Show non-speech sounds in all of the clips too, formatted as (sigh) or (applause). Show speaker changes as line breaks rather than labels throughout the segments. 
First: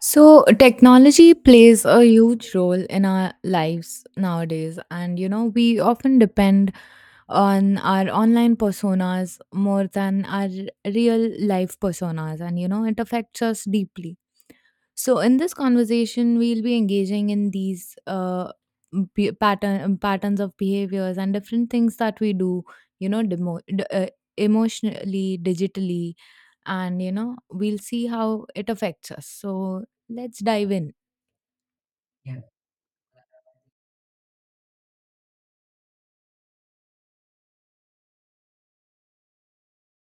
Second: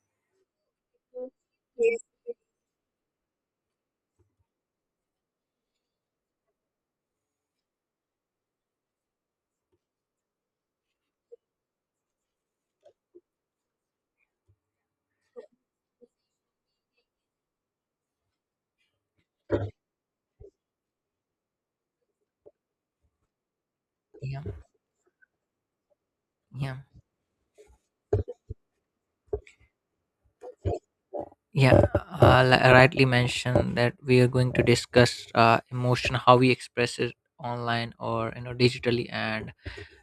So, technology plays
Yes.
a huge role in our lives nowadays, and we often depend on our online personas more than our real life personas, and it affects us deeply. So, in this conversation, we'll be engaging in these patterns of behaviors and different things that we do, you know, demo- d- uh,
yeah
emotionally, digitally,
yeah
and we'll see how it affects us. So, let's dive in.
yeah
Yeah.
Rightly mentioned that we are going to discuss emotion, how we express it online, or you know, digitally and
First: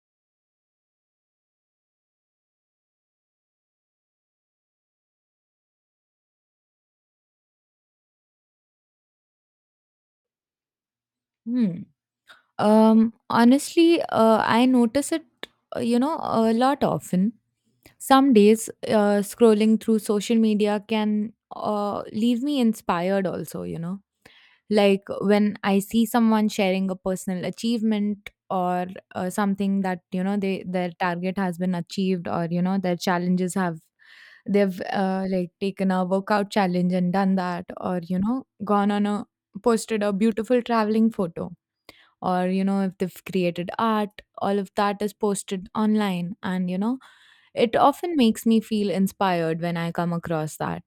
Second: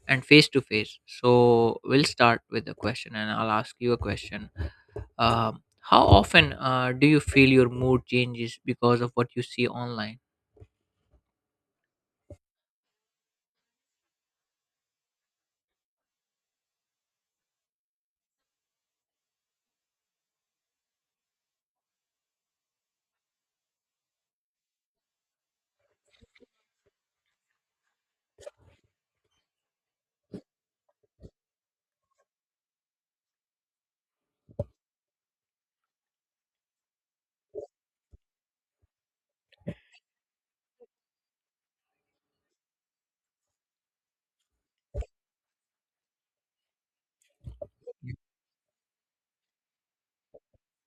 face to face. So we'll start with the question, and I'll ask you a question. um, how often do you feel your mood changes because of what you see online?
Hmm. Honestly, I notice it, a lot often. Some days, scrolling through social media can leave me inspired, also, you know. Like when I see someone sharing a personal achievement or something that they their target has been achieved, or their challenges have, they've like taken a workout challenge and done that, or you know gone on a posted a beautiful traveling photo, or if they've created art. All of that is posted online, and it
yeah
often makes me feel inspired when I come across that.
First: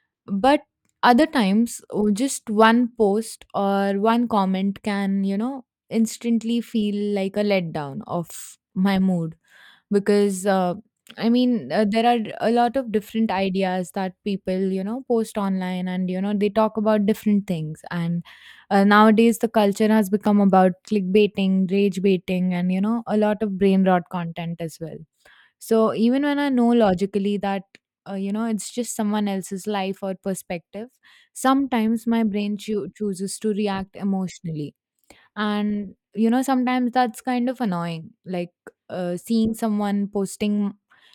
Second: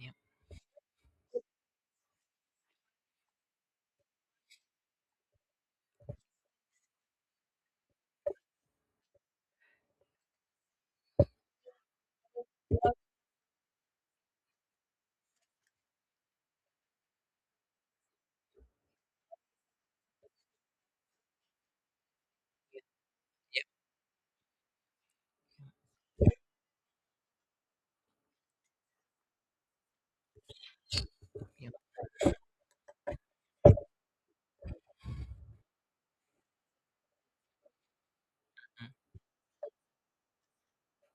yeah
But other times, oh, just one post or one comment can, instantly feel like a letdown of my mood, because there are a lot of different ideas that people post online, and they talk about different things. And nowadays the culture has become about clickbaiting, rage baiting, and a lot of brain rot content as well. So even when I know logically that it's just someone else's life or perspective,
yeah
sometimes my brain chooses to react emotionally, and sometimes that's kind of annoying. Like
mm,
seeing someone posting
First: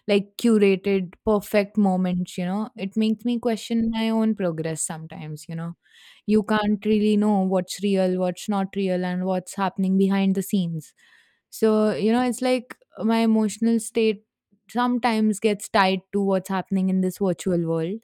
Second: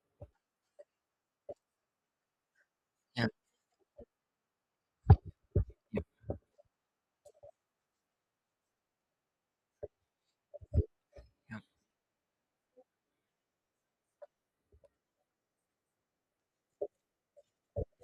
like curated perfect moments, it makes
yeah
me question my own progress sometimes. You can't really know what's real, what's not real, and what's happening behind the scenes.
yeah
So it's like my emotional state sometimes gets tied to what's happening in this virtual world.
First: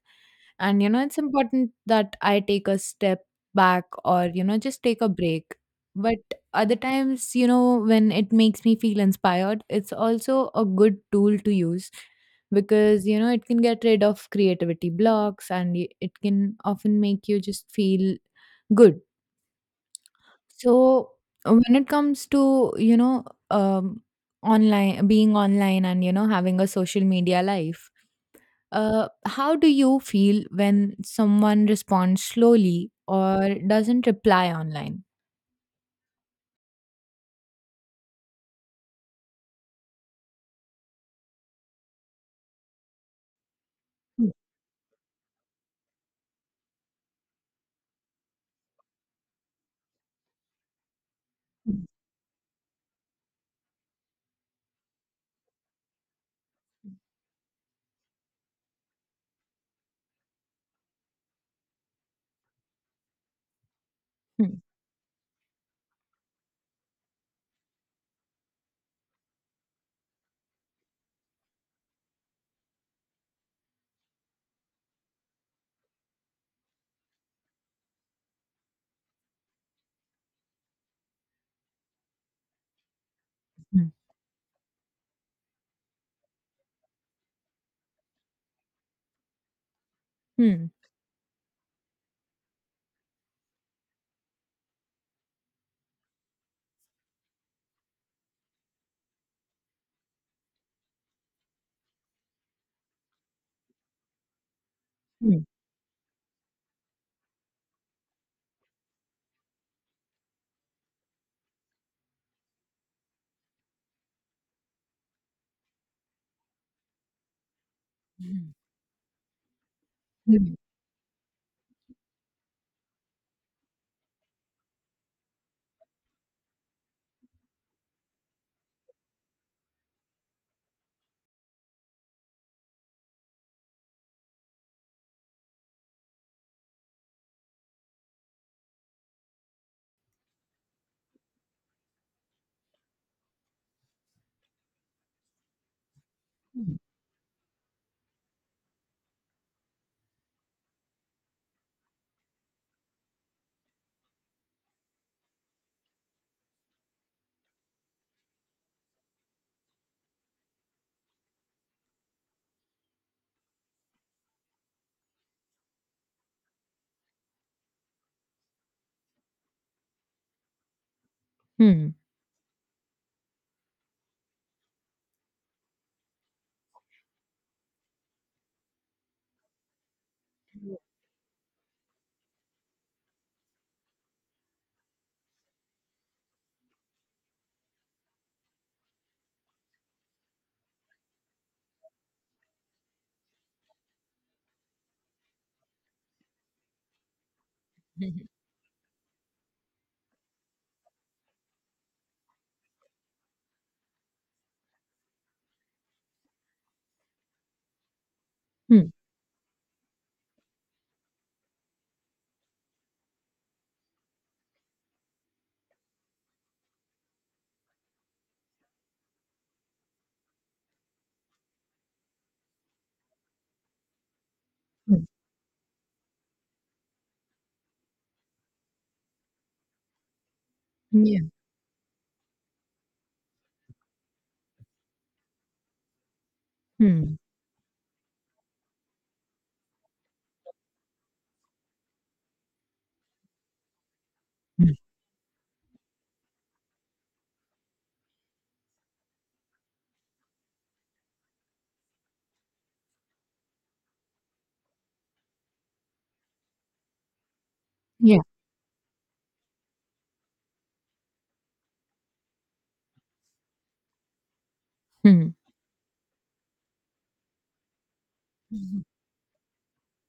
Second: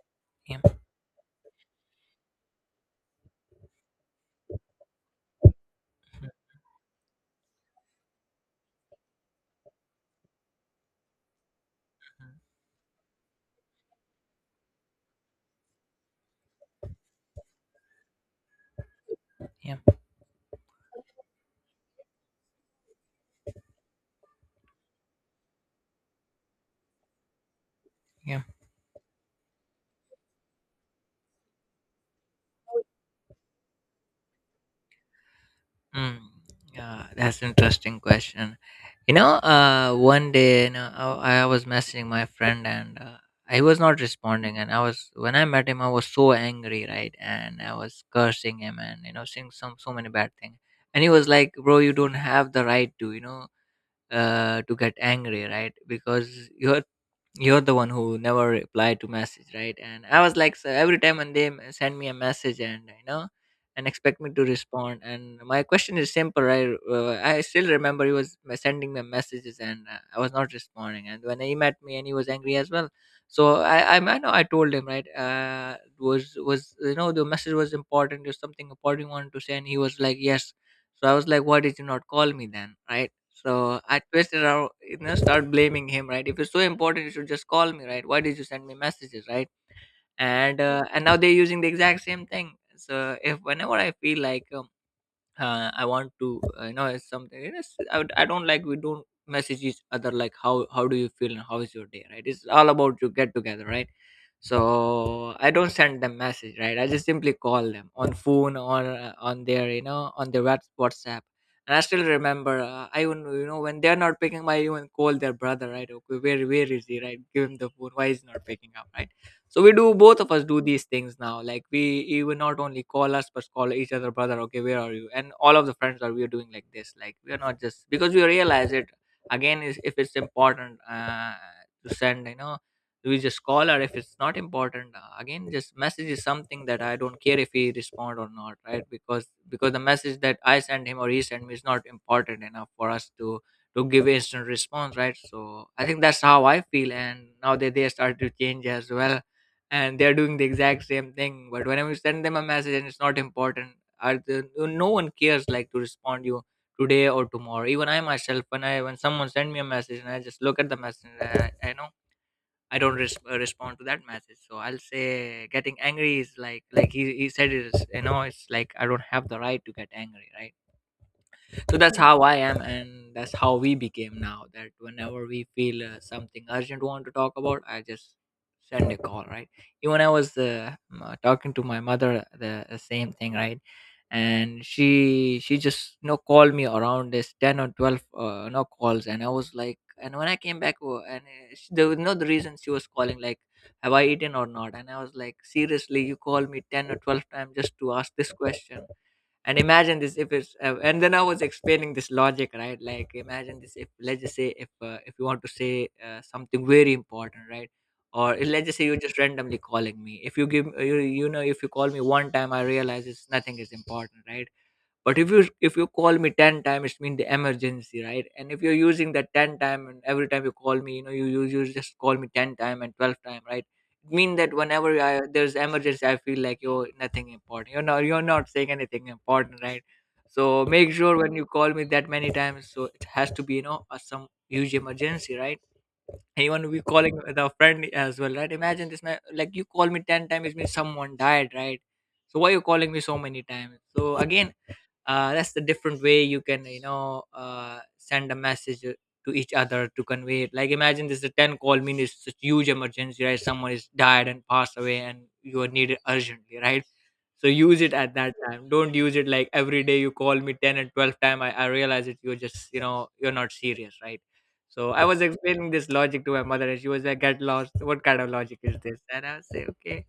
yeah
And it's important that I take a step back, or just take a break. But other times, when it makes me feel inspired, it's also a good tool to use,
mm-hmm,
because it can get rid of creativity blocks, and it can often make you just feel good.
yeah,
So when it comes to, online, being online, and, having a social media life,
yeah.
how do you feel when someone responds slowly or doesn't reply online?
Mm, yeah, that's an interesting question. You know, one day, you know, I was messaging my friend and he was not
Mm,
responding. And I was when I met him, I was so angry, right? And I was cursing him, and you know, saying some so many bad things. And he was like, "Bro,
mm,
you don't have the right to, you know, to get angry, right? Because
mm.
you're the one who never replied to message, right?" And I was like, so every time when they send me a message, and you know, and expect me to respond. And my question is simple. I still remember he was sending me messages, and I was not responding. And when he met me, and he was angry as well. So I know, I told him, right, was, you know, the message was important, there's something important you wanted to say? And he was like, yes. So I was like, why did you not call me then, right? So
Hmm.
I twisted around, you know, start blaming him, right? If it's so important, you should just call me, right? Why did you send me messages, right? And now they're using the exact same thing. So if whenever I feel like I want to you know, it's something, you know, it's, I don't like, we don't message each other like, how do you feel and how is your day, right? It's all about you get together, right? So
Hmm.
I don't send them message, right? I just simply call them on phone, or on their, you know, on their WhatsApp. And I still remember, I even, you know, when they're not picking my, even call their brother, right? Okay, where is he, right? Give him the phone, why is he not
Mhm.
picking up, right? So we do, both of us
Mhm.
do these things now, like we even not only call us but call each other brother, okay, where are you, and all of the friends are, we are doing like this, like we are. Not just because we realize it again, is if it's important to send, you know, we just call. Or if it's not important, again just message is something that I don't care if he respond or not, right? Because the message that I send him or he send me is not important enough for us to give instant response, right? So I think that's how I feel. And now that they started to change as well, and they're doing the exact same thing. But whenever you send them a message and it's not important, no one cares like to respond you today or tomorrow. Even I myself, when someone send me a message and I just look at the message, I know I don't respond to that message. So I'll say, getting angry is like he, said it is, you know, it's like, I don't have the right to get angry, right? So
Mhm.
that's how I am, and that's how we became now, that whenever we feel something urgent want to talk about, I just send a call, right? Even I was talking to my mother, the same thing, right? And she just, you know, called me around this 10 or 12 you know, calls. And I was like, and when I came back, and she, there was no, the reason she was calling like, have I eaten or not? And I was like, seriously, you call me 10 or 12 times just to ask
Mhm.
this question? And imagine this, if it's and then I was explaining this logic, right, like imagine this, if let's just say, if you want to say something very important, right? Or let's just say
Mhm.
you're just randomly calling me, if you give you, you know, if you call me one time, I realize it's nothing is important, right? But if you, if you call me 10 times, it means the emergency, right? And if you're using that 10 time, and every time you call me, you know, you just call me 10 time and 12 time, right? It mean that whenever
Mhm.
there's emergency, I feel like you're nothing important, you're not, you're not saying anything important, right? So make sure
Yeah.
when you call me that many times, so it has to be, you know, some huge emergency, right? And even we calling
Mhm.
the friend as well, right? Imagine this, man, like you call me 10 times, it means someone died, right? So why you calling me so many times? So again,
Mhm.
that's the different way, you can, you know, send a message to each other to convey it, like imagine this, is a 10 call mean, it's such huge emergency, right, someone is died and passed away and you are needed urgently, right? So use it at
Yeah.
that time, don't use it like every day you call me 10 and 12 time. I realize it, you're just, you know, you're not serious, right? So I was
Mhm.
explaining this logic to my mother, and she was like, get lost, what kind of logic is
Mhm.
this? And I was say, okay.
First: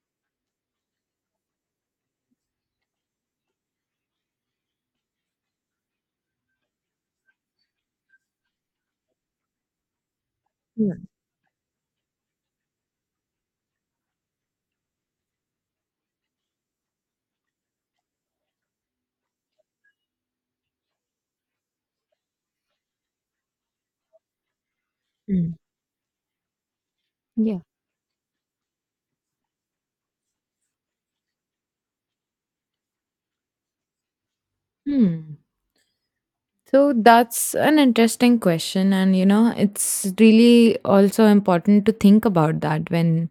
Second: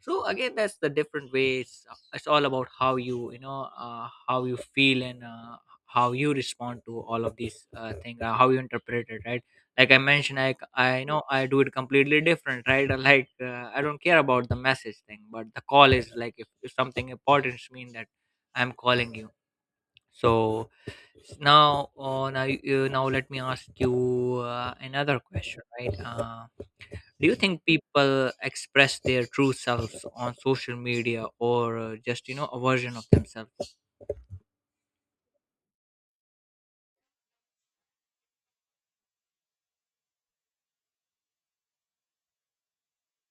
So again, that's the different ways. It's all about how you, you know, how you feel and how you respond to all of these thing, how you interpret it, right? Like I mentioned,
Yeah.
I know I do it completely different, right? (laughs) Like I don't care about the message thing, but the call is like, if something important to me, that I'm calling you. So now you, now let me ask you another
Mhm.
question, right? Do you think
Yeah.
people express their true selves on social media, or just, you know, a version of themselves?
Hmm. So that's an interesting question, and it's really also important to think about that when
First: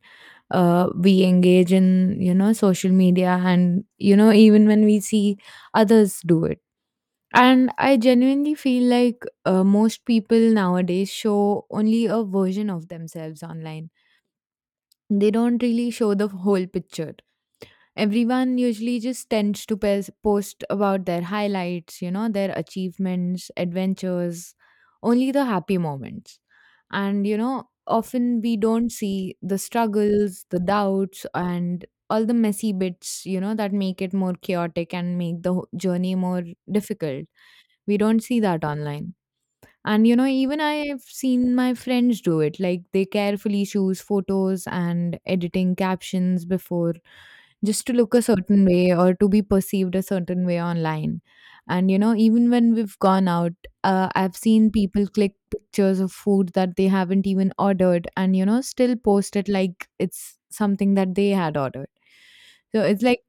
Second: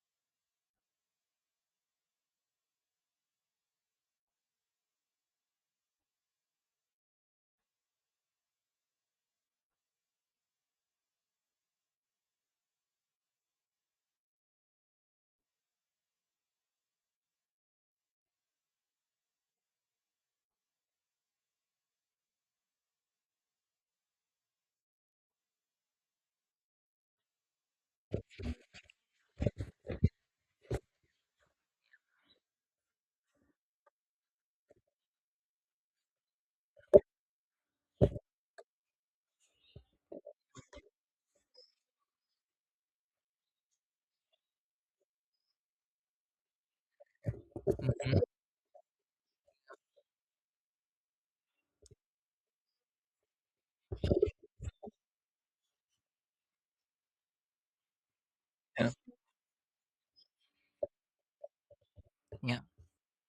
we engage in social media, and even when we see others do it. And I genuinely feel like most people nowadays show only a version of themselves online. They don't really show the whole picture. Everyone usually just tends to post about their highlights, their achievements, adventures, only the happy moments. And, often we don't see the struggles, the doubts, and all the messy bits, that make it more chaotic and make the journey more difficult. We don't see that online. And even I've seen my friends do it. Like they carefully choose photos and editing captions before, just to look a certain way or to be perceived a certain way online. And even when we've gone out, I've seen people click pictures of food that they haven't even ordered, and
Hmm.
still post it like it's something that they had ordered.
Yeah. Yeah.
So it's like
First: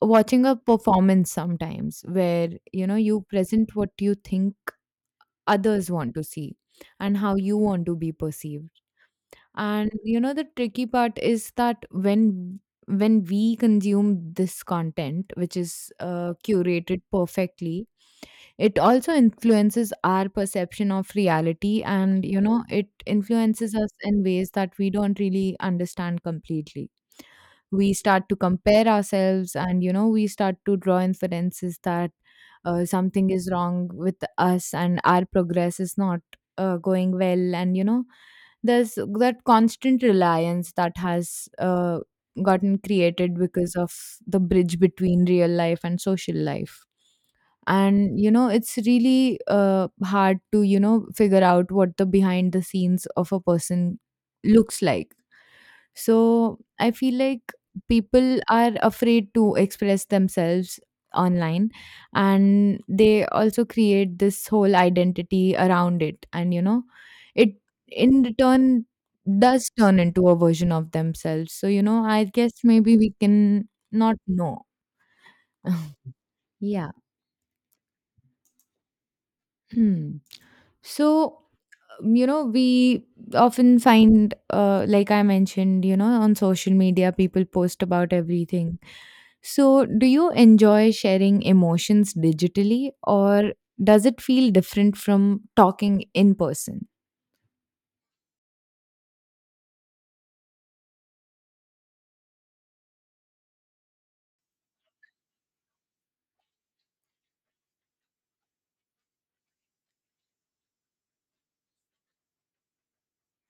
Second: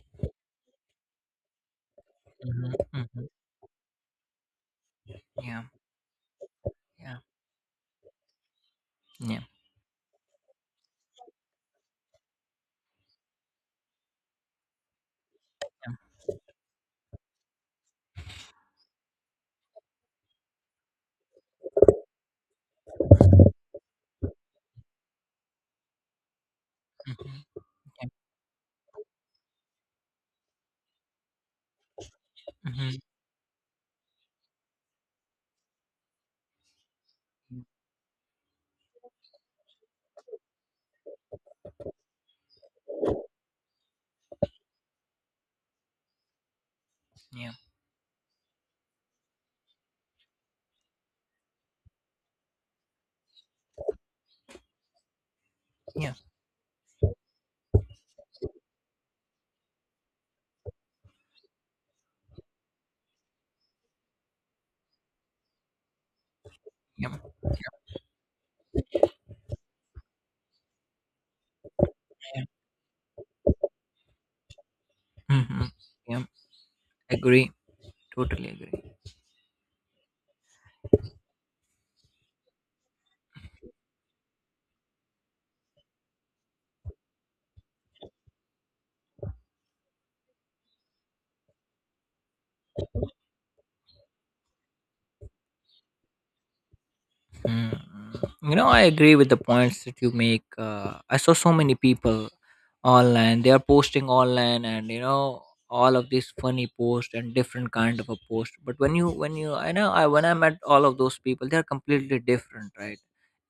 watching a performance sometimes, where
Hmm.
you
Hmm.
present what you think
Yeah.
others want to see and
Yeah.
how you want to be perceived.
Yeah.
And the tricky part is that when we consume this content, which is curated perfectly, it also influences our perception of reality, and it influences us in ways that we don't really understand completely.
Hmm.
We
Yeah.
start to compare ourselves, and we start to draw inferences that
Hmm.
something is wrong with us and our progress is not going well. And there's that constant reliance that has gotten created because of the bridge between real life and social life.
Yeah.
And it's really hard to figure out what the behind the scenes of a person looks like.
Yeah.
So I feel like people are afraid to express themselves online, and they also create this whole identity around it. And
Yeah.
it, in return, does turn into a version of themselves. So I
Yeah.
guess maybe we can not know.
Hmm.
(laughs)
Yeah.
Yeah.
Agree. Totally agree.
Hmm. So we often find, like I mentioned, on social media people post about everything. So do you enjoy sharing emotions digitally, or does it feel different from talking in person?
Mm, you know, I agree with the points that you make. I saw so many people online. They are posting online, and you know, all of these funny posts and different kind of a post. But when you, I, when I met all of those people, they are completely different, right?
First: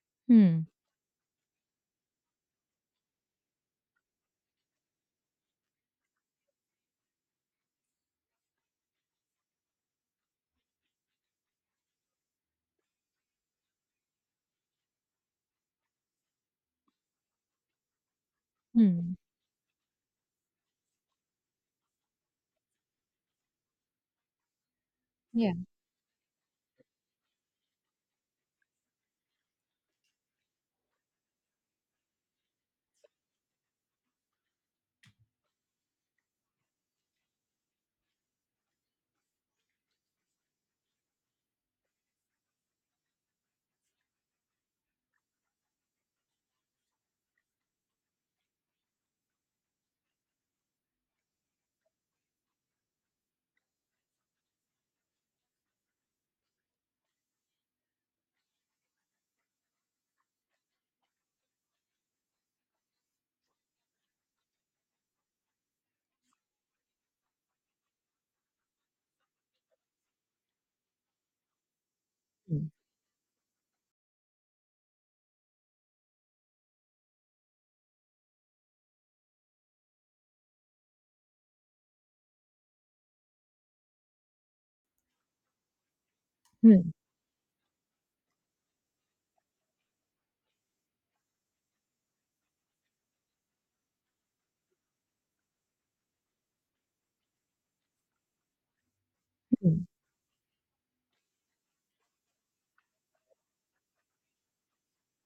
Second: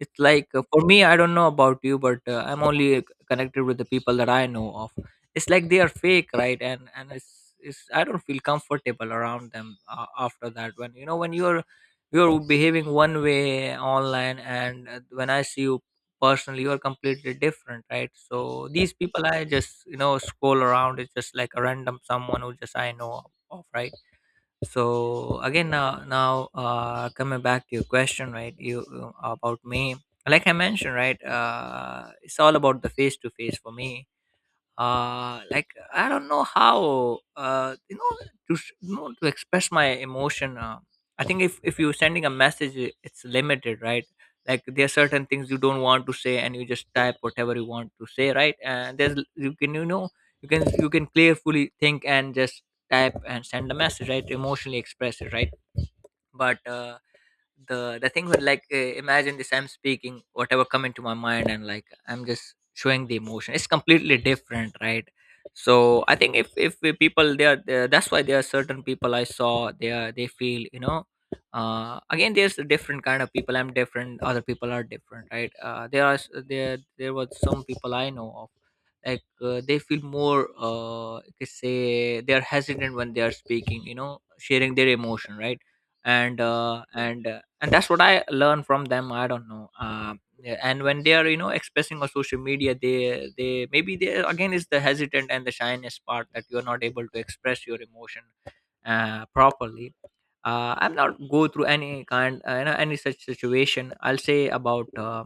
It's like
Hmm.
for me, I don't know about you, but I'm only connected with the people that I know of. It's like they are fake, right? And it's, I don't feel comfortable around them after that. When, you know, when you're behaving one way online, and when I see you personally, you're completely different, right? So these
Hmm.
people, I just, you know, scroll around, it's just like a random someone who just I know of, right? So
Yeah.
again, now coming back to your question, right, you about me. Like I mentioned, right, it's all about the face to face for me. Like I don't know how, you know, you know, to express my emotion. I think, if you're sending a message, it's limited, right? Like there are certain things you don't want to say, and you just type whatever you want to say, right? And you can, you know, you can clearly think and just type and send a message, right, emotionally express it, right? But the thing would like, imagine this, I'm speaking whatever come into my mind, and like I'm just showing the emotion, it's completely different, right? So I think, if the people they are there, that's why there are certain people I saw, they are, they feel, you know, again, there's a
Hmm.
different kind of people, I'm different, other people are different, right? There are s- there was some people I know of, like they feel more, you could say they are hesitant when they are speaking, you know, sharing their emotion, right? and uh
Hmm.
and uh, and that's what I learn from them, I don't know. Yeah, and when they are, you know, expressing on social media, they maybe, they again is the hesitant and the shyness part, that you are not able to express your emotion
Hmm.
properly. I'm not go through any kind, you know, any such situation. I'll say about uh,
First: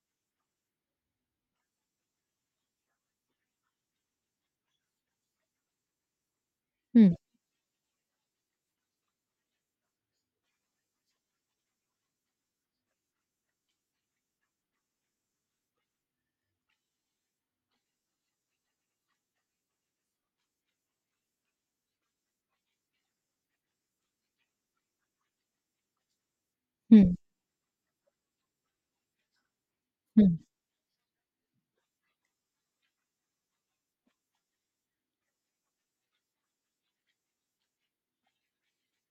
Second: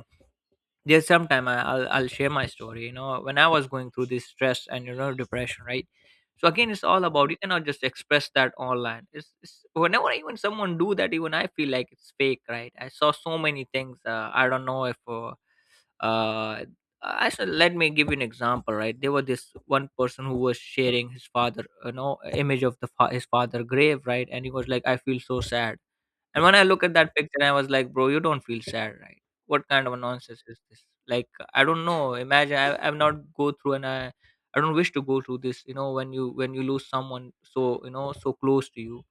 there's sometime I'll share my story, you know, when I was going through this stress and, you know, depression, right? So again, it's all
Hmm.
about you cannot just express that online. It's whenever even someone do that, even I feel like it's fake, right? I saw so many things, I don't know if uh I said. Let me give you an example, right? There was this one person who was sharing his father, you know, image of the his father grave, right? And he was like, I feel so sad. And when I look at that
Hmm.
picture, I was like, bro, you don't feel sad, right? What kind of a
Hmm.
nonsense is this? Like, I don't know. Imagine I've not go through, and I don't wish to go through this. You know, when you lose someone so, you know, so close to you,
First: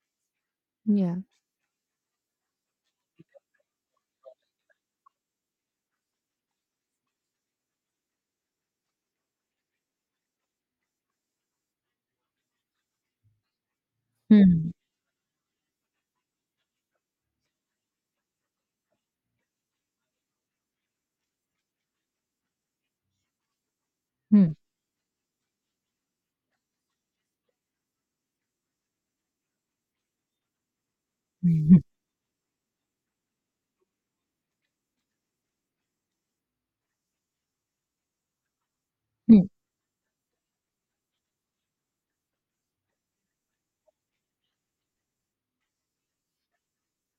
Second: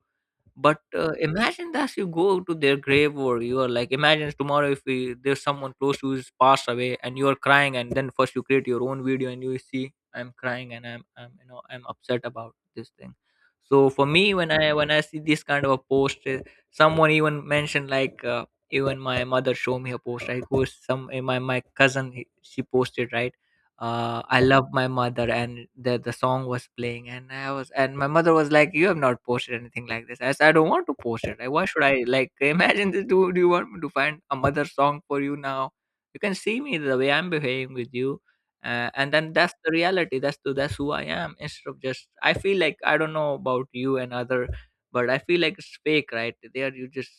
but
Yeah.
imagine that you go to their grave, or you are like, imagine tomorrow if we, there's someone close to who's passed away and you are crying, and then first you create your own video and you see I'm crying, and I'm, you know, I'm upset about this thing. So for me, when
Hmm.
i see this kind of a post, someone even mentioned like, even my mother showed me a post. I go some my my cousin she posted, right? Uh, I
Hmm.
love my mother, and the song was playing, and I was, and my mother was like, "You have not posted anything like this." I said, "I don't want to post it. Like, why
Hmm.
should I? Like, (laughs) imagine this. Do you want me to find a mother song for you now? You can see me the way I'm behaving with you." And then
Hmm.
that's the reality. That's the, that's who I am. Instead of just, I feel like I don't know about you and other, but I feel like it's fake, right? There you just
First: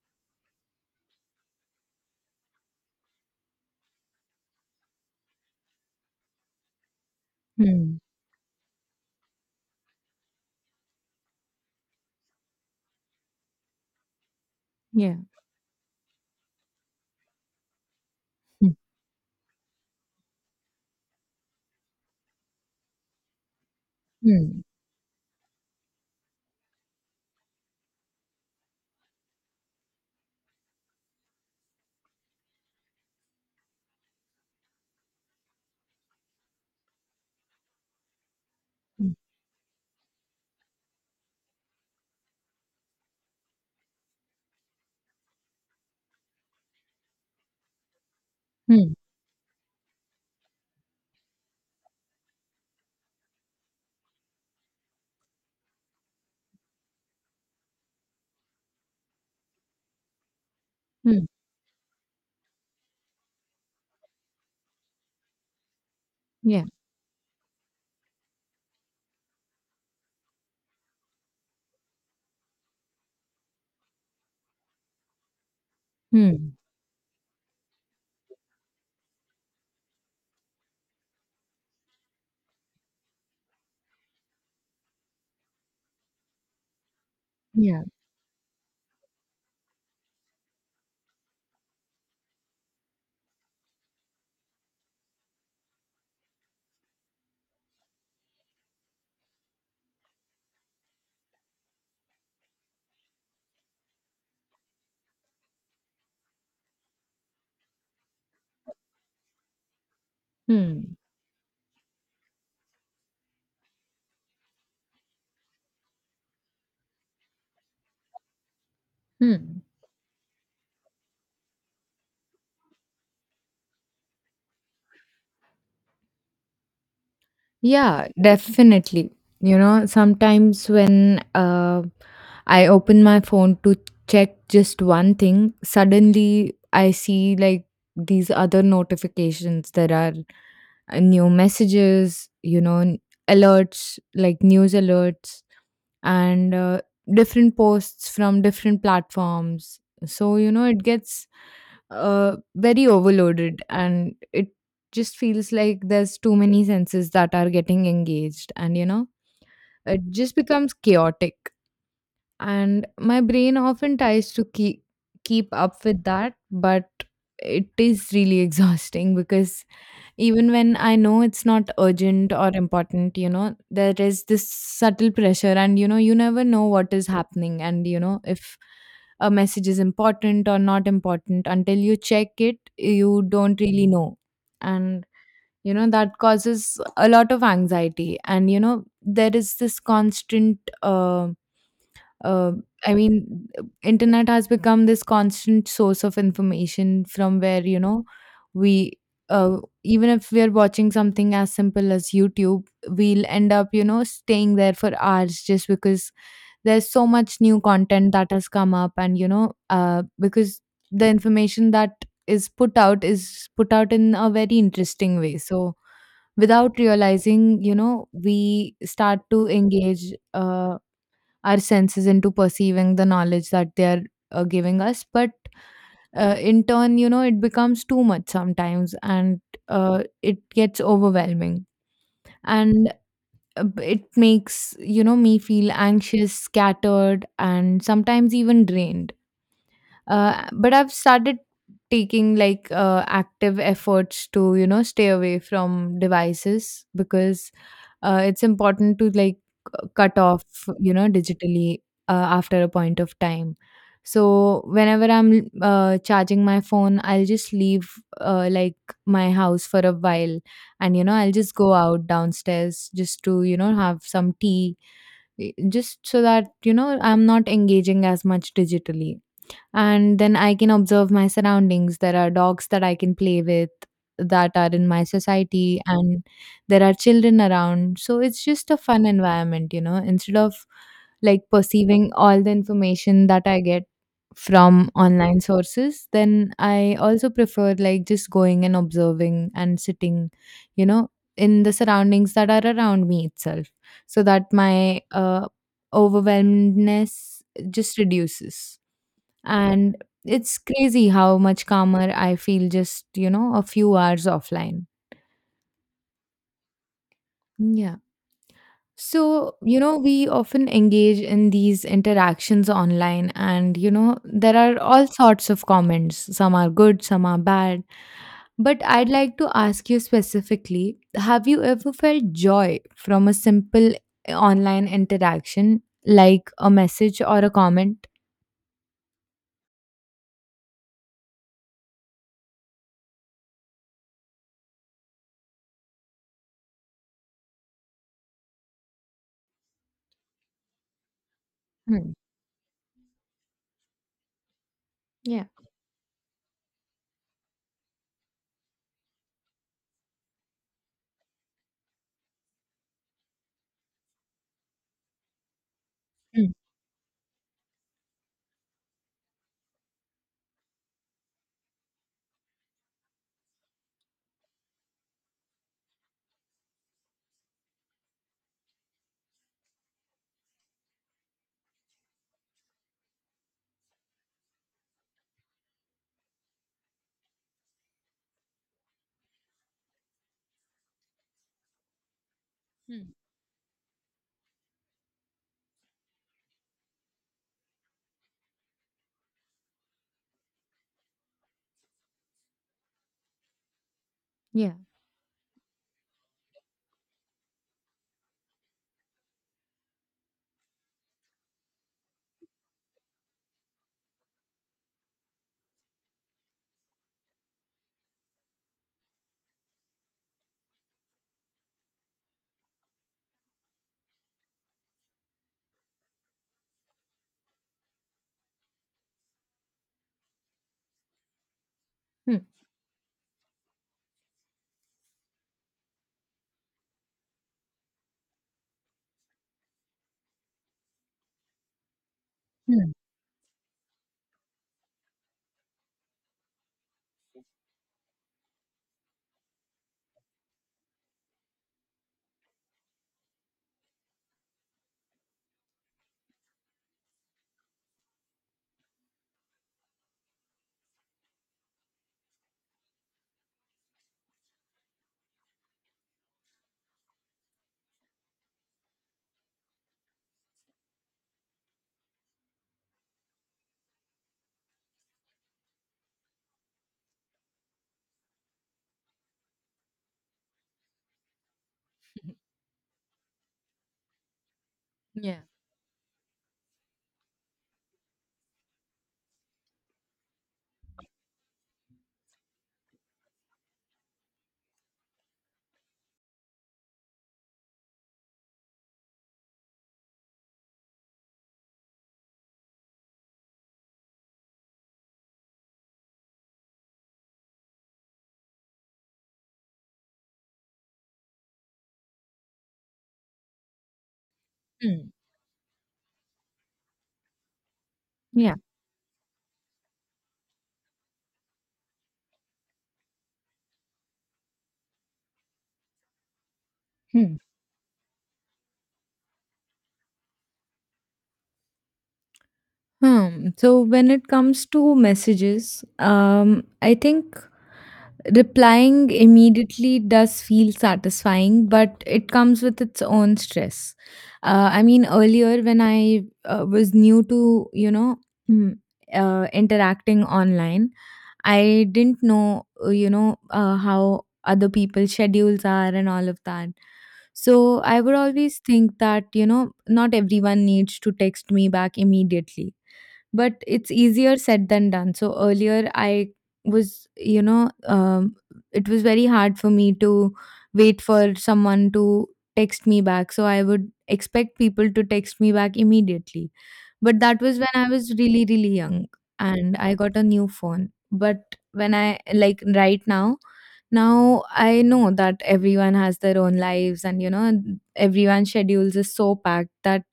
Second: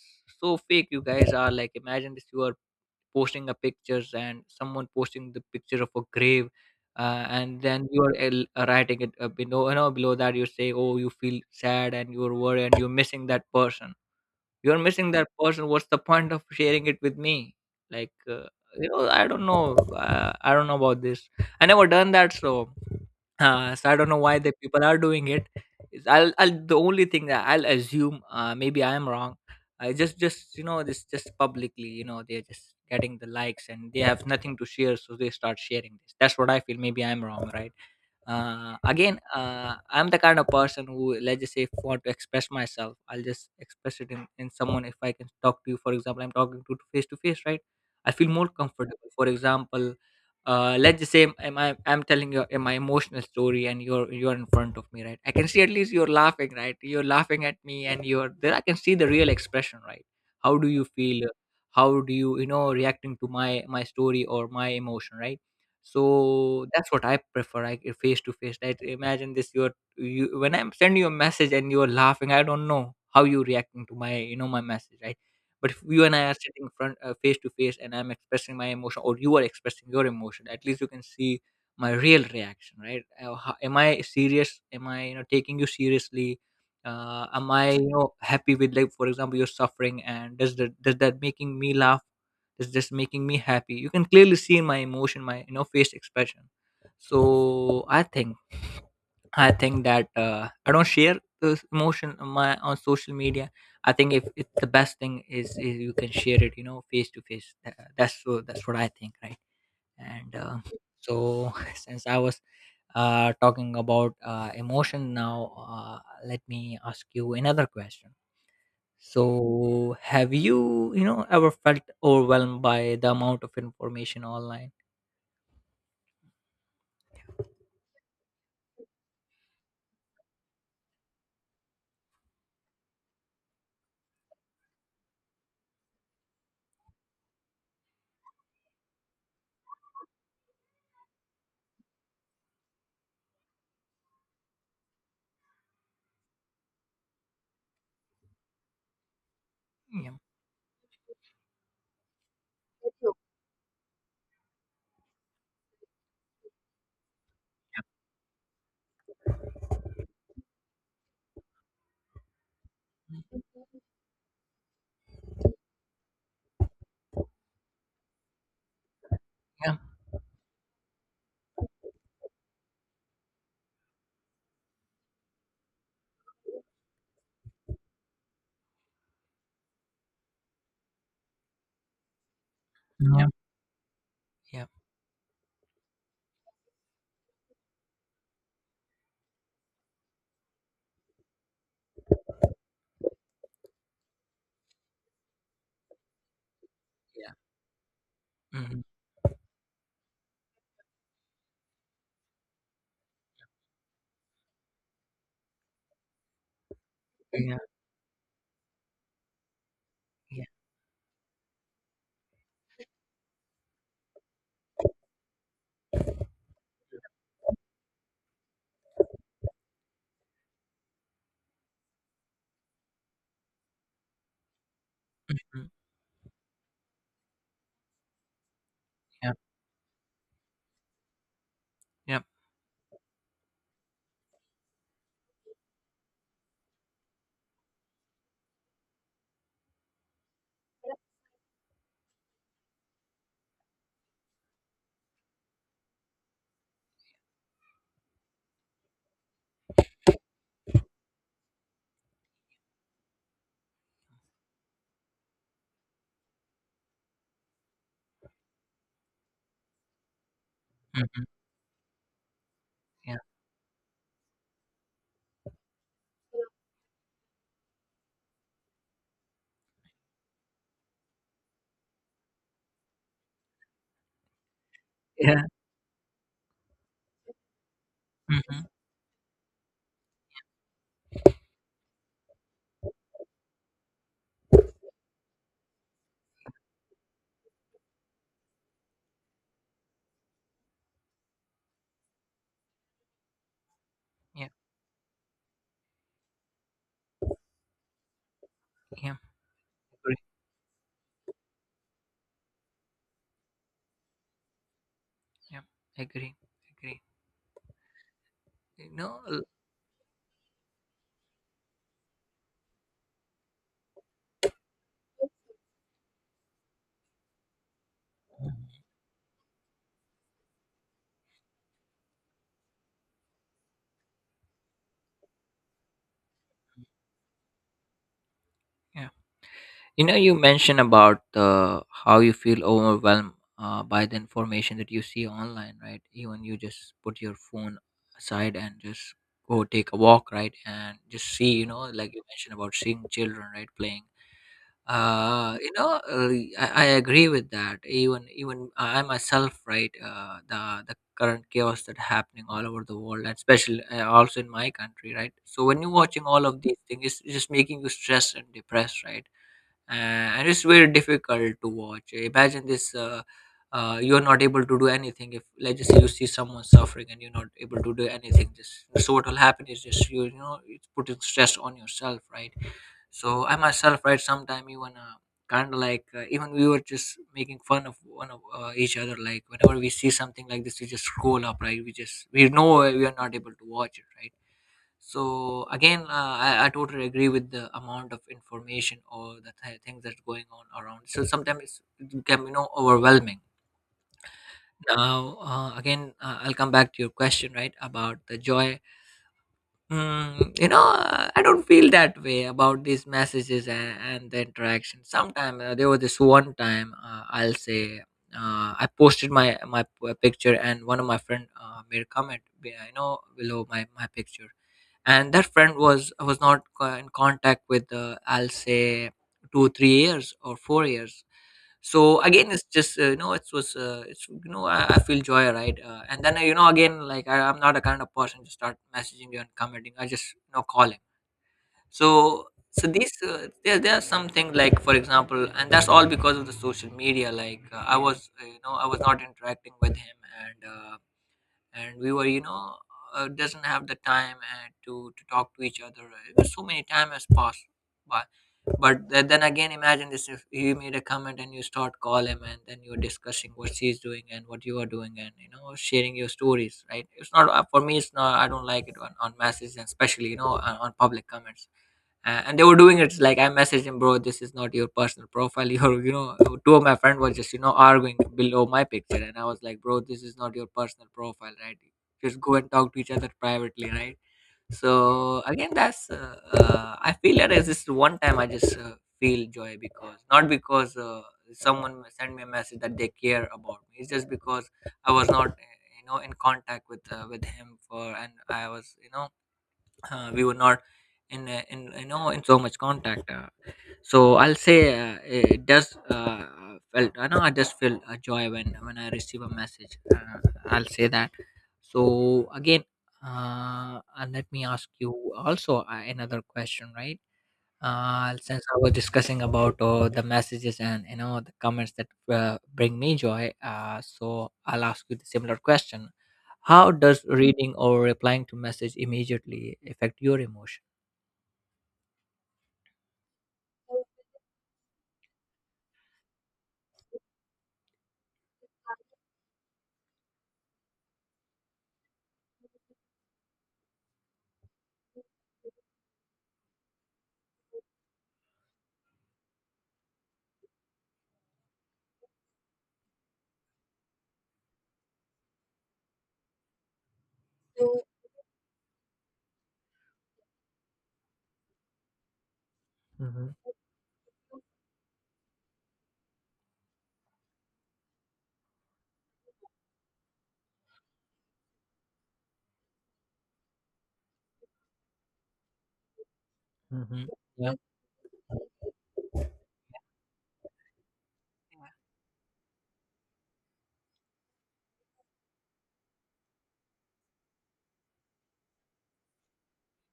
so fake. You guys are like, imagine this. You are posting a pictures and someone posting the picture of a grave, and then
Hmm.
you are writing it, below, you know, below that, you say, oh, you feel sad and you're worried and you're missing that person. You're missing
Yeah.
that person. What's the point of sharing it with me? Like,
Hmm.
you know, I don't know. I don't know about this. I never done that. So so I don't know why the
Hmm.
people are doing it. Is I'll the only thing that I'll assume, maybe I am wrong. I just, you know, this just publicly, you know, they're just getting the likes and they have nothing to share, so they start sharing this. That's what I feel. Maybe I'm wrong, right? Uh,
Hmm.
again, I'm the kind of person who, let's just say, if I want to express myself, I'll just express it in someone. If I can talk to you, for example, I'm talking to face to face, right? I feel more
Hmm.
comfortable. For example, let's just say I'm telling you, my emotional story, and you're in front of me, right? I can see at least you're laughing, right? You're laughing at me and you're there. I can see the real expression, right? How do you feel? How do you, you know, reacting to my story or my emotion, right?
Yeah.
So that's what I prefer. I face to face that, imagine this, you when I'm sending you a message and you're laughing, I don't know how you're reacting to my, you know, my message, right? But if you and I are
Hmm.
sitting front, face to face, and I'm expressing my emotion, or you are expressing your emotion, at least you can see my real reaction, right? Am I serious? Am i, you know, taking you seriously? Uh, am i,
Yeah.
you know, happy with, like, for example, you're suffering, and does that making me laugh? It's just making me happy. You can clearly see my emotion, my, you know, face expression. So i think that I don't share this emotion on my on social media. I think if it, the best thing is you can share it, you know, face to face. That's what I think, right? And
Hmm.
so (laughs) since I was talking about emotion now, let me ask you another question.
Hmm.
So, have you, you know, ever felt overwhelmed by the amount of information online?
Yeah, definitely. You know, sometimes when I open my phone to check just one thing, suddenly I see like these other notifications. There are new messages, alerts, like news alerts, and different posts from different platforms.
Yeah,
So, it gets very overloaded, and it just feels like there's too many senses that are getting engaged, and it just becomes chaotic. And my brain often tries to keep up with that, but it is really (laughs) exhausting, because
yeah,
even when I know it's not urgent or important, there is this subtle pressure, and you never know what is happening, and if a message is important or not important until you check it,
yeah,
you
yeah,
don't really know.
yeah,
And that causes a lot of anxiety, and there is this constant, uh, I mean, internet has become this constant source of information
yeah.
from where,
Mhm,
we, uh, even if we are watching something as simple as YouTube, we'll end up, staying there for hours just because there's so much
yeah,
new content that has come up. And,
yeah,
because the information that is put out in a very interesting way. So, without realizing, we start to engage. Our senses into perceiving the knowledge that they are giving us, but
mm,
in turn it becomes too much sometimes,
yeah,
and it gets overwhelming.
yeah.
And it makes me feel anxious, scattered, and sometimes even drained. But I've started taking like active efforts to stay away from devices, because it's important to like cut off digitally after a point of time. So whenever I'm charging my phone, I'll just leave uh, like my house for a while, and
Mhm.
I'll just go out downstairs
Yeah,
just to have some tea, just so that I'm not engaging as much digitally. And then I can observe my surroundings. There are dogs that I can play with that are in my
yeah,
society, and there are children around, so it's
mhm,
just a fun environment, instead of like perceiving all the information that I get from online sources. Then I also prefer like just going and observing and sitting, you know in the surroundings that are around me itself, so
yeah,
that my overwhelmedness just reduces.
yeah,
And
agree,
it's crazy how much calmer I feel just, a few hours offline.
yeah, agree, agree.
Yeah.
You know,
So, we often engage in these interactions online, and, there are all sorts of comments. Some are good, some are bad. But I'd like to ask you specifically, have you ever felt joy from a simple online interaction, like a message or a comment?
yeah. You know, you mentioned about, how you feel overwhelmed, by the information that you see online, right? Even you just put your phone aside and just go take a walk, right? And just see, you know,
Hmm.
like you mentioned about seeing children, right, playing
Yeah.
uh you know uh, I agree with that. Even even I myself, right, uh, the current chaos that happening all over the world, and especially also in my country, right? So when you're watching all
Hmm.
of these things, it's just making you stressed and depressed, right? Uh, and it's very difficult to watch. Imagine this, you're not able to do anything. If let's just say you see someone suffering and you're not able to do anything, just so what will happen is just you, you know, it's putting stress on yourself, right? So I myself, right, sometime even, kind of like, even we were just making fun of one of, each other. Like, whenever we see something like this, we just scroll up, right? We just we know we are not able to watch it, right? So again, I totally agree with the amount of information or the things that's going on around. So sometimes it can be, you know, overwhelming.
Yeah.
Now, again, I'll come back to your question, right, about the joy. Mm, you know, I don't feel that way about these messages and the interaction. Sometime there was this one time, I'll say, I posted my picture, and one of my friend, made a comment, you know, below my picture, and that friend was not in contact with, I'll say 2 3 years or 4 years, so
Hmm.
again it's just, you know, it was, it's, you know, I feel joy, right? Uh, and then, you know, again, like, I, I'm not a kind of person to start messaging you and commenting. I just, you know, call him. So so
Hmm.
these, there, there are something like, for example, and that's all because of the social media. Like, I was, you know, I was not interacting with him, and uh, and we were, you know, doesn't have the time, to talk to each other, right? It so many time has passed by. But then again, imagine this, if you made a comment and you start call him, and then you're discussing what she's doing and what you are doing, and, you know, sharing your stories, right? It's not, for me, it's not, I don't like it on messages, and especially, you know, on public comments. And they were doing it. Like, I messaged him, bro, this is not your personal profile. (laughs) Your, you know, two of my friends were just, you know, arguing below my picture, and I was like, bro, this is not your personal profile, right? Just go and talk to each other privately, right?
Yeah.
So again, that's, I feel that is this one time I just, feel joy. Because not because, someone sent me a message that they care about me. It's just because I was not, you know, in contact with, with him for, and I was, you know, we were not in, in, you know, in so much contact, so I'll say, it does, felt, I know, I just feel a joy when i receive a message, I'll say that. So again, and let me ask
Hmm.
you also, another question, right? Uh,
Yeah.
since I was discussing about, the messages and, you know, the comments that, bring me joy, so I'll ask you the similar question: how does
Hmm.
reading or replying to message immediately affect your emotion?
Hmm. So when it comes to messages, I think replying immediately does feel satisfying, but it comes with its own stress. Earlier, when I was new to, mm, interacting online, I didn't know, how other people's schedules are and all of that. So I would always think that, not everyone needs to text me back immediately, but
Mm-hmm.
it's easier said than done. So earlier I was, it was very hard for me to wait for someone to text me back. So I would expect people to text me back immediately. But
Mm-hmm.
that was when
Yeah,
I was really, really young, and I got a new phone. But when I like right now, now I know that everyone has their own lives and, you know, everyone's schedules is so packed that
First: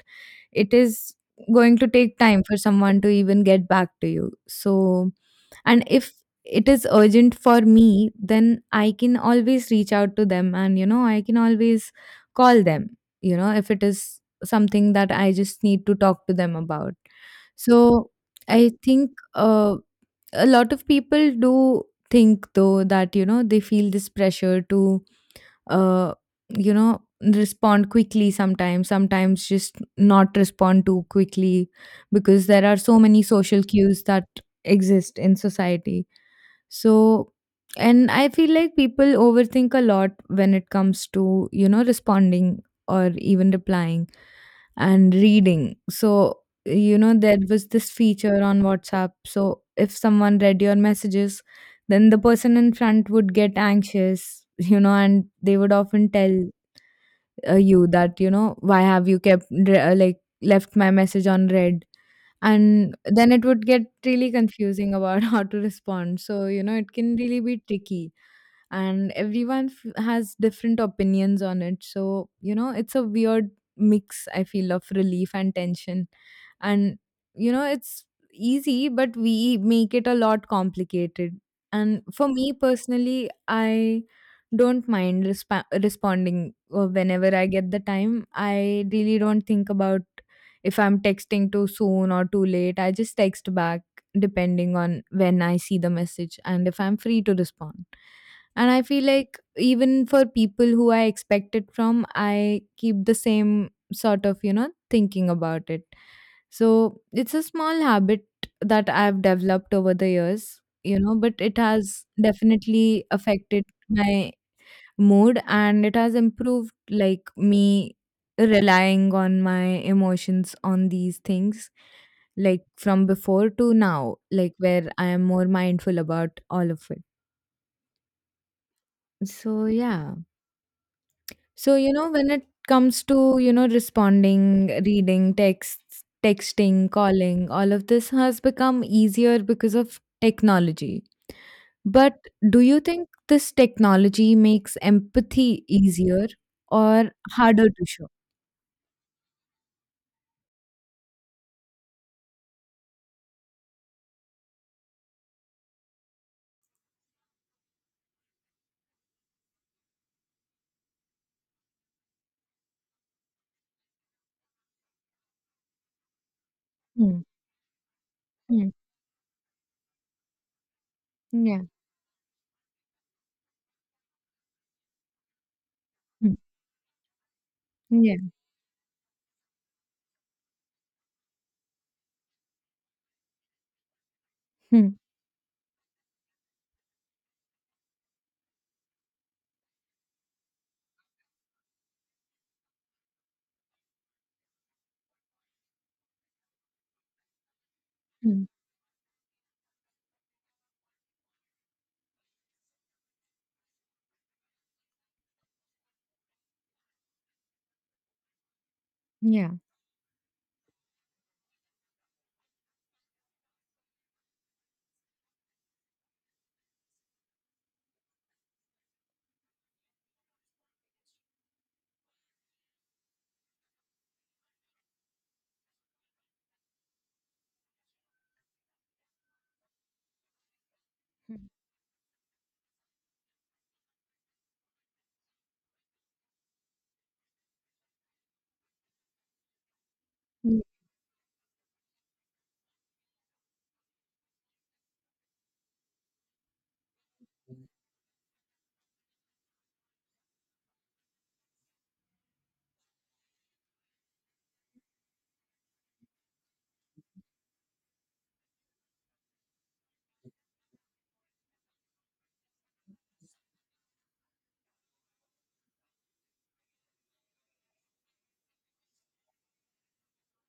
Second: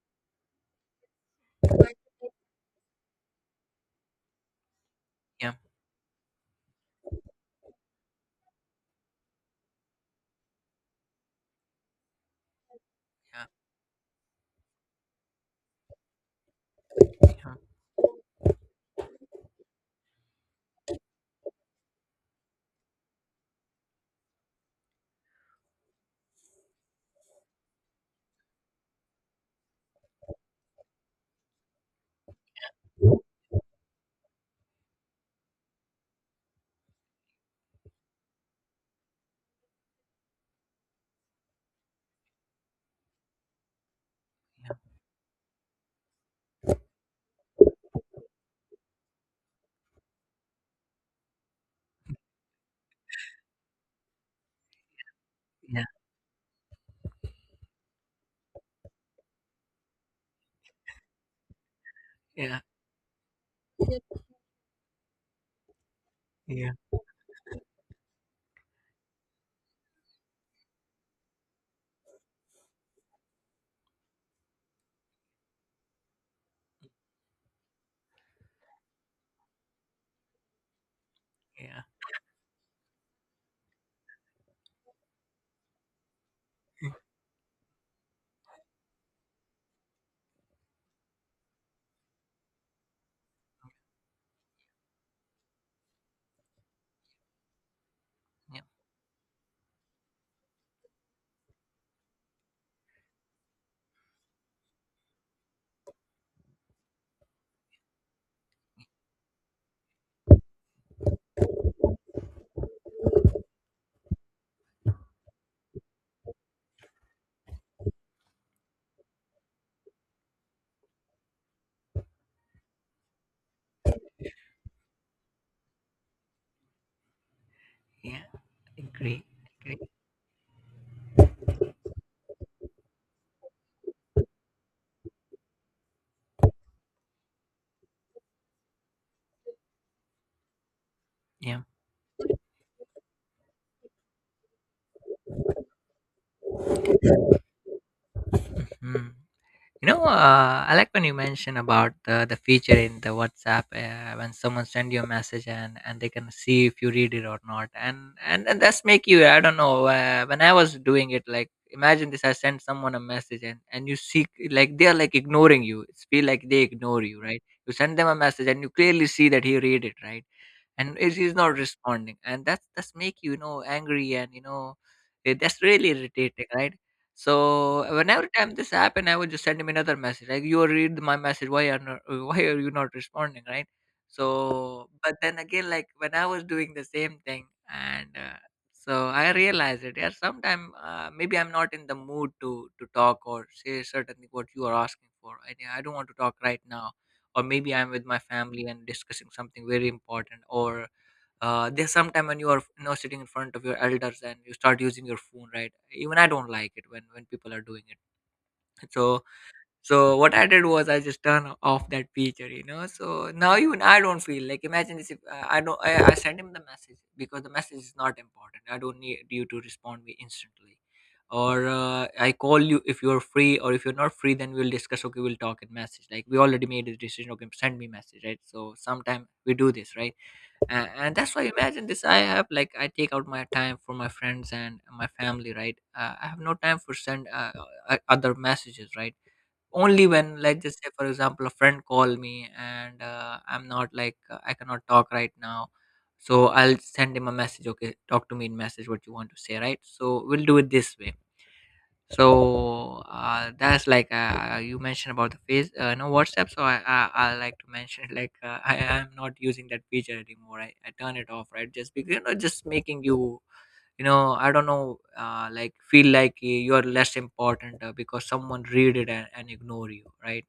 it is going to take time for someone to even get back to you. So,
yeah,
and if it is urgent for me, then I can always reach out to them, and you know I can always call them
yeah,
if it is something that I just need to talk to them about.
yeah.
So I think a lot of people do think though that, you know, they feel this pressure to uh, respond quickly, sometimes, sometimes just not respond too quickly, because there are so many social cues that exist in society. So, and I feel like people overthink a lot when it comes to, you know, responding or even replying and reading. So, you know, there was this feature on WhatsApp. So, if someone read your messages, then the person in front would get anxious, you know, and they would
Yeah, yeah,
often tell you that, you know, why have you kept re- like left my message on read?
yeah.
And then it would get really confusing about (laughs) how to respond. So you
Yeah.
know it can really be tricky, and has different opinions on it, so you know it's a weird mix I feel of relief and tension. And you know it's easy, but we make it a lot complicated.
Yeah.
And for me personally, I don't mind responding whenever I get the time. I really don't think about if I'm texting too soon or too late, I just text back depending on when I see the message and if I'm free to respond.
Yeah.
And I feel like even for people who I expect it from, I keep the same sort of, you know, thinking about it. So it's a small habit that I've developed over the years, you know, but it has definitely affected my mood, and it has improved like me relying on my emotions on these things, like from before to now, like where I am more mindful about all of it.
Yeah. Agree.
So
Agree.
yeah. So you know, when it comes to, you know, responding, reading texts, texting, calling, all of this has become easier because of technology.
Yeah.
But do you think this technology makes empathy easier or harder to show?
Hmm. I like when you mention about the feature in the WhatsApp when someone send you a message and they can see if you read it or not, and and that's make you I don't know when I was doing it, like imagine this, I send someone a message and you see like they are like ignoring you, it's feel like they ignore you,
Mm,
right? You send them a message and you
mm,
clearly see that he read it, right? And it is not
yeah,
responding, and that's make you, you know angry, and that's really
mm,
irritating, right? So
yeah,
whenever time this happened, I would just send him another message like, "You read my message. Why are not, why are you not responding?" Right. So,
mm,
but then again, like when I was doing the same thing, and so I realized it. Yeah, sometime maybe I'm not in the mood to talk or say certainly what you are asking for. I don't want to talk right now, or maybe I'm with my
mm,
family and discussing something very important, or there's sometime when you are, sitting in front of your elders and you start using your phone, right? Even I don't like it when people are doing it. (laughs) so
yeah,
so what I did was I just turned off that feature, so now even I don't feel like. Imagine this, if I don't I send him the message, because the message is not important, I don't need you to respond me instantly, or I call you if you're free, or if you're not free, then we'll discuss, okay we'll talk in message, like we already made a decision, okay send me message, right? So sometime we do this, right? And that's why, imagine this, I have like, I take out my time for my friends and my family, right? I have no time for send other messages, right? Only when,
mm,
let's just say for example, a friend call me, and I'm not like, I cannot talk right now, so I'll send him a message, okay talk to me in message what you want to say, right? So we'll do it this way. So that's like, you mentioned about the face, no, WhatsApp, so I like to mention like, I am not using that feature anymore. I turn it off, right? Just because, just making you, you know I don't know, like feel like you are less important, because someone read it and ignore you, right?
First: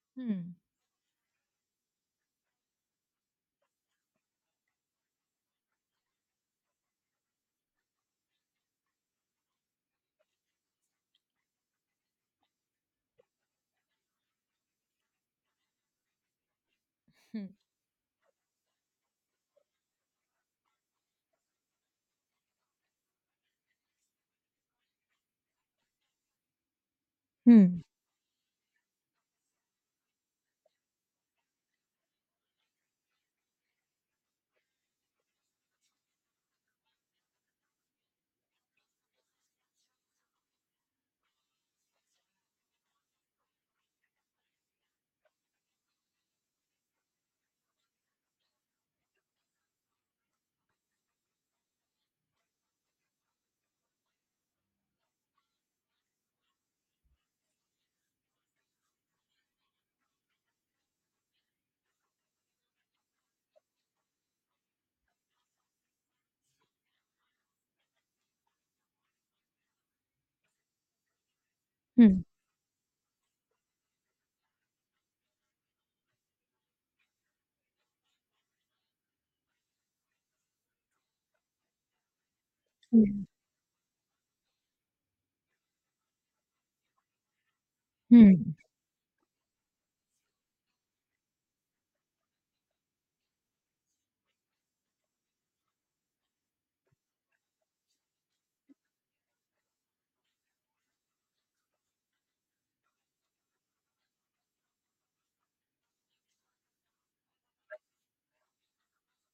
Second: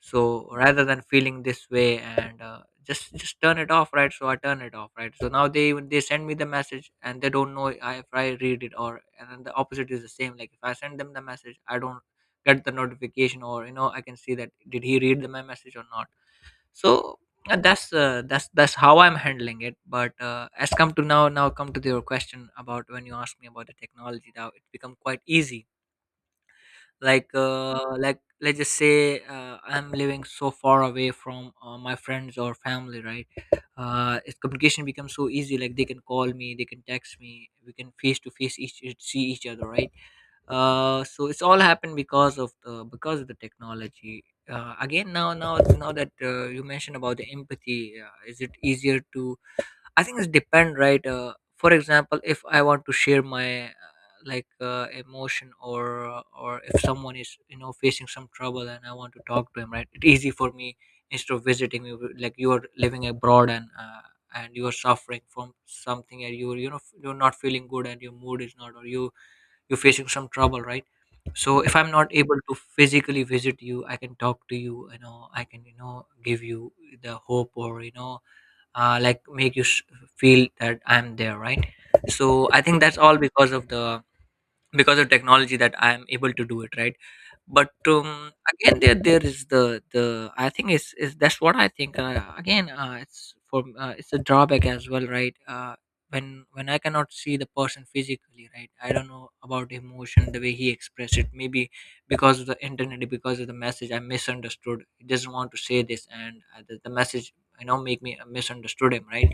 So
mm,
rather than feeling this way, and just turn it off, right? So I turn it off, right? So now they, even they send me the message and they don't know if I read it or, and then the opposite is the same, like if I send them the message, I don't get the notification, or I can see that, did he read my message or not. So
mm,
that's that's how I'm handling it. But as come to now, come to your question about when you asked me about the technology, now it's become quite easy. Like
mm,
like let's just say, I'm living so far away from my friends or family, right? It's communication becomes so easy, like they can call me, they can text me, we can face to face each see each other, right? So it's all happened because of the technology. Again, now that you mentioned about the empathy, is it easier to? I think it's depend, right? For example, if I want to share my like emotion, or if someone is, facing some trouble and I want to talk to him, right? It's easy for me instead of visiting you. Like you are living abroad, and. And you are suffering from something and you're, you're not feeling good and your mood is not, or you, you're facing some trouble, right? So if I'm not
mm,
able to physically visit you, I can talk to you, you know I can, give you the hope, or like make you feel that I'm there, right? So I think that's all
mm,
because of technology, that I'm able to do it, right? But
mm,
again, there is the I think it's, is that's what I think. Again, it's for it's a drawback as well, right? When I cannot see the person physically, right? I don't know about the emotion, the way he expressed it. Maybe because of the internet, because of the message, I misunderstood, he doesn't want to say this, and the message, make me misunderstood him, right?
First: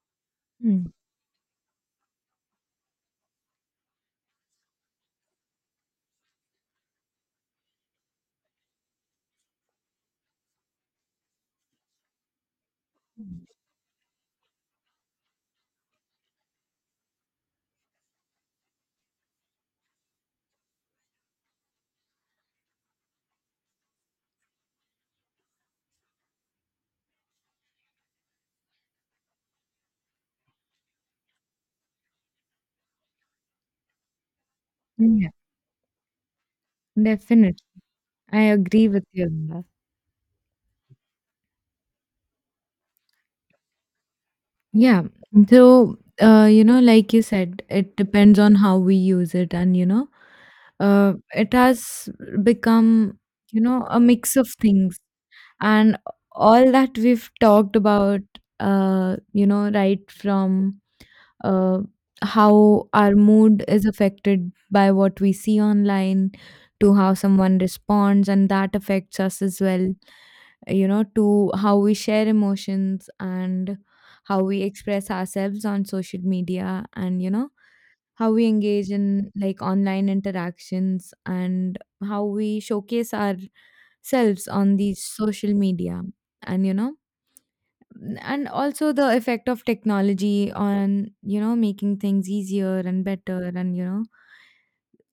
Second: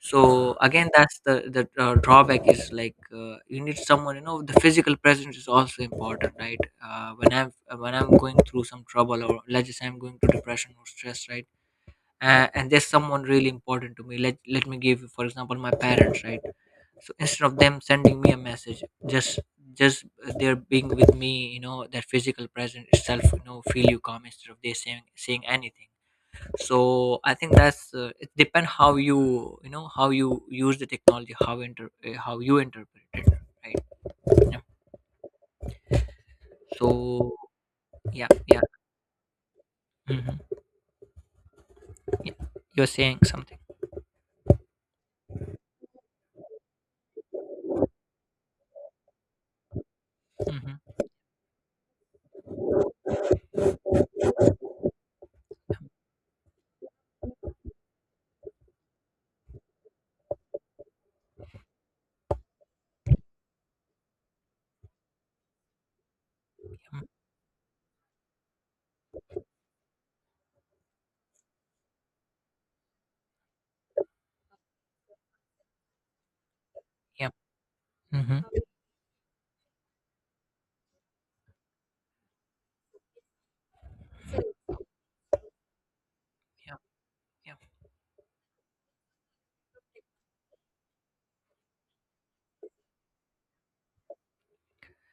So again,
mm,
that's the drawback is like, you need someone, the physical presence is also important, right? When I'm when I'm going through some trouble, or let's just say I'm going through depression or stress, right? And there's someone really important to me, let me give you for example my parents, right? So instead of them sending me a message, just just they're being with me, that physical presence itself, feel you calm, instead of they saying anything. So I think that's it depends how you, you know how you use the technology, how inter how you interpret it, right? Yeah.
mm, yeah,
So
definitely.
yeah,
I
yeah.
agree with you on that.
Hmm. Yeah. You're saying something.
Yeah. So, you know, like you said, it depends on how we use it, and you know,
Hmm.
it has become, you know, a mix of things, and all that we've talked about, you know, right from uh, how our mood is affected by what we see online,
Yeah.
to
Mm-hmm.
how someone responds and that affects us as well, you know, to how we share emotions and how we express ourselves on social media, and you
Yeah.
know, how
Mm-hmm.
we engage in like online interactions, and how we showcase ourselves on these social media, and you know,
Yeah.
and also the effect of technology on, you know, making things easier and better, and you know,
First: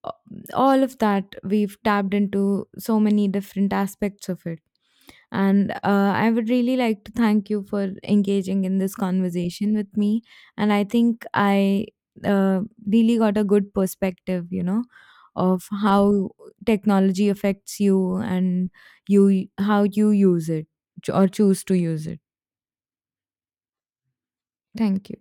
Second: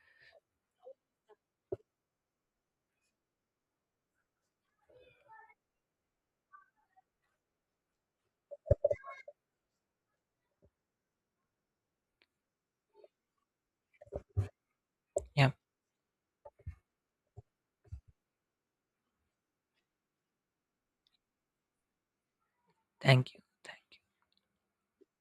all of that. We've tapped into so many different aspects of it, and I would really like to thank you for engaging in this conversation with me. And I think I uh, really got a good perspective, you know,
Yeah.
of how technology affects you, and you how you use it or choose to use it.
Thank you, thank you.
Thank you.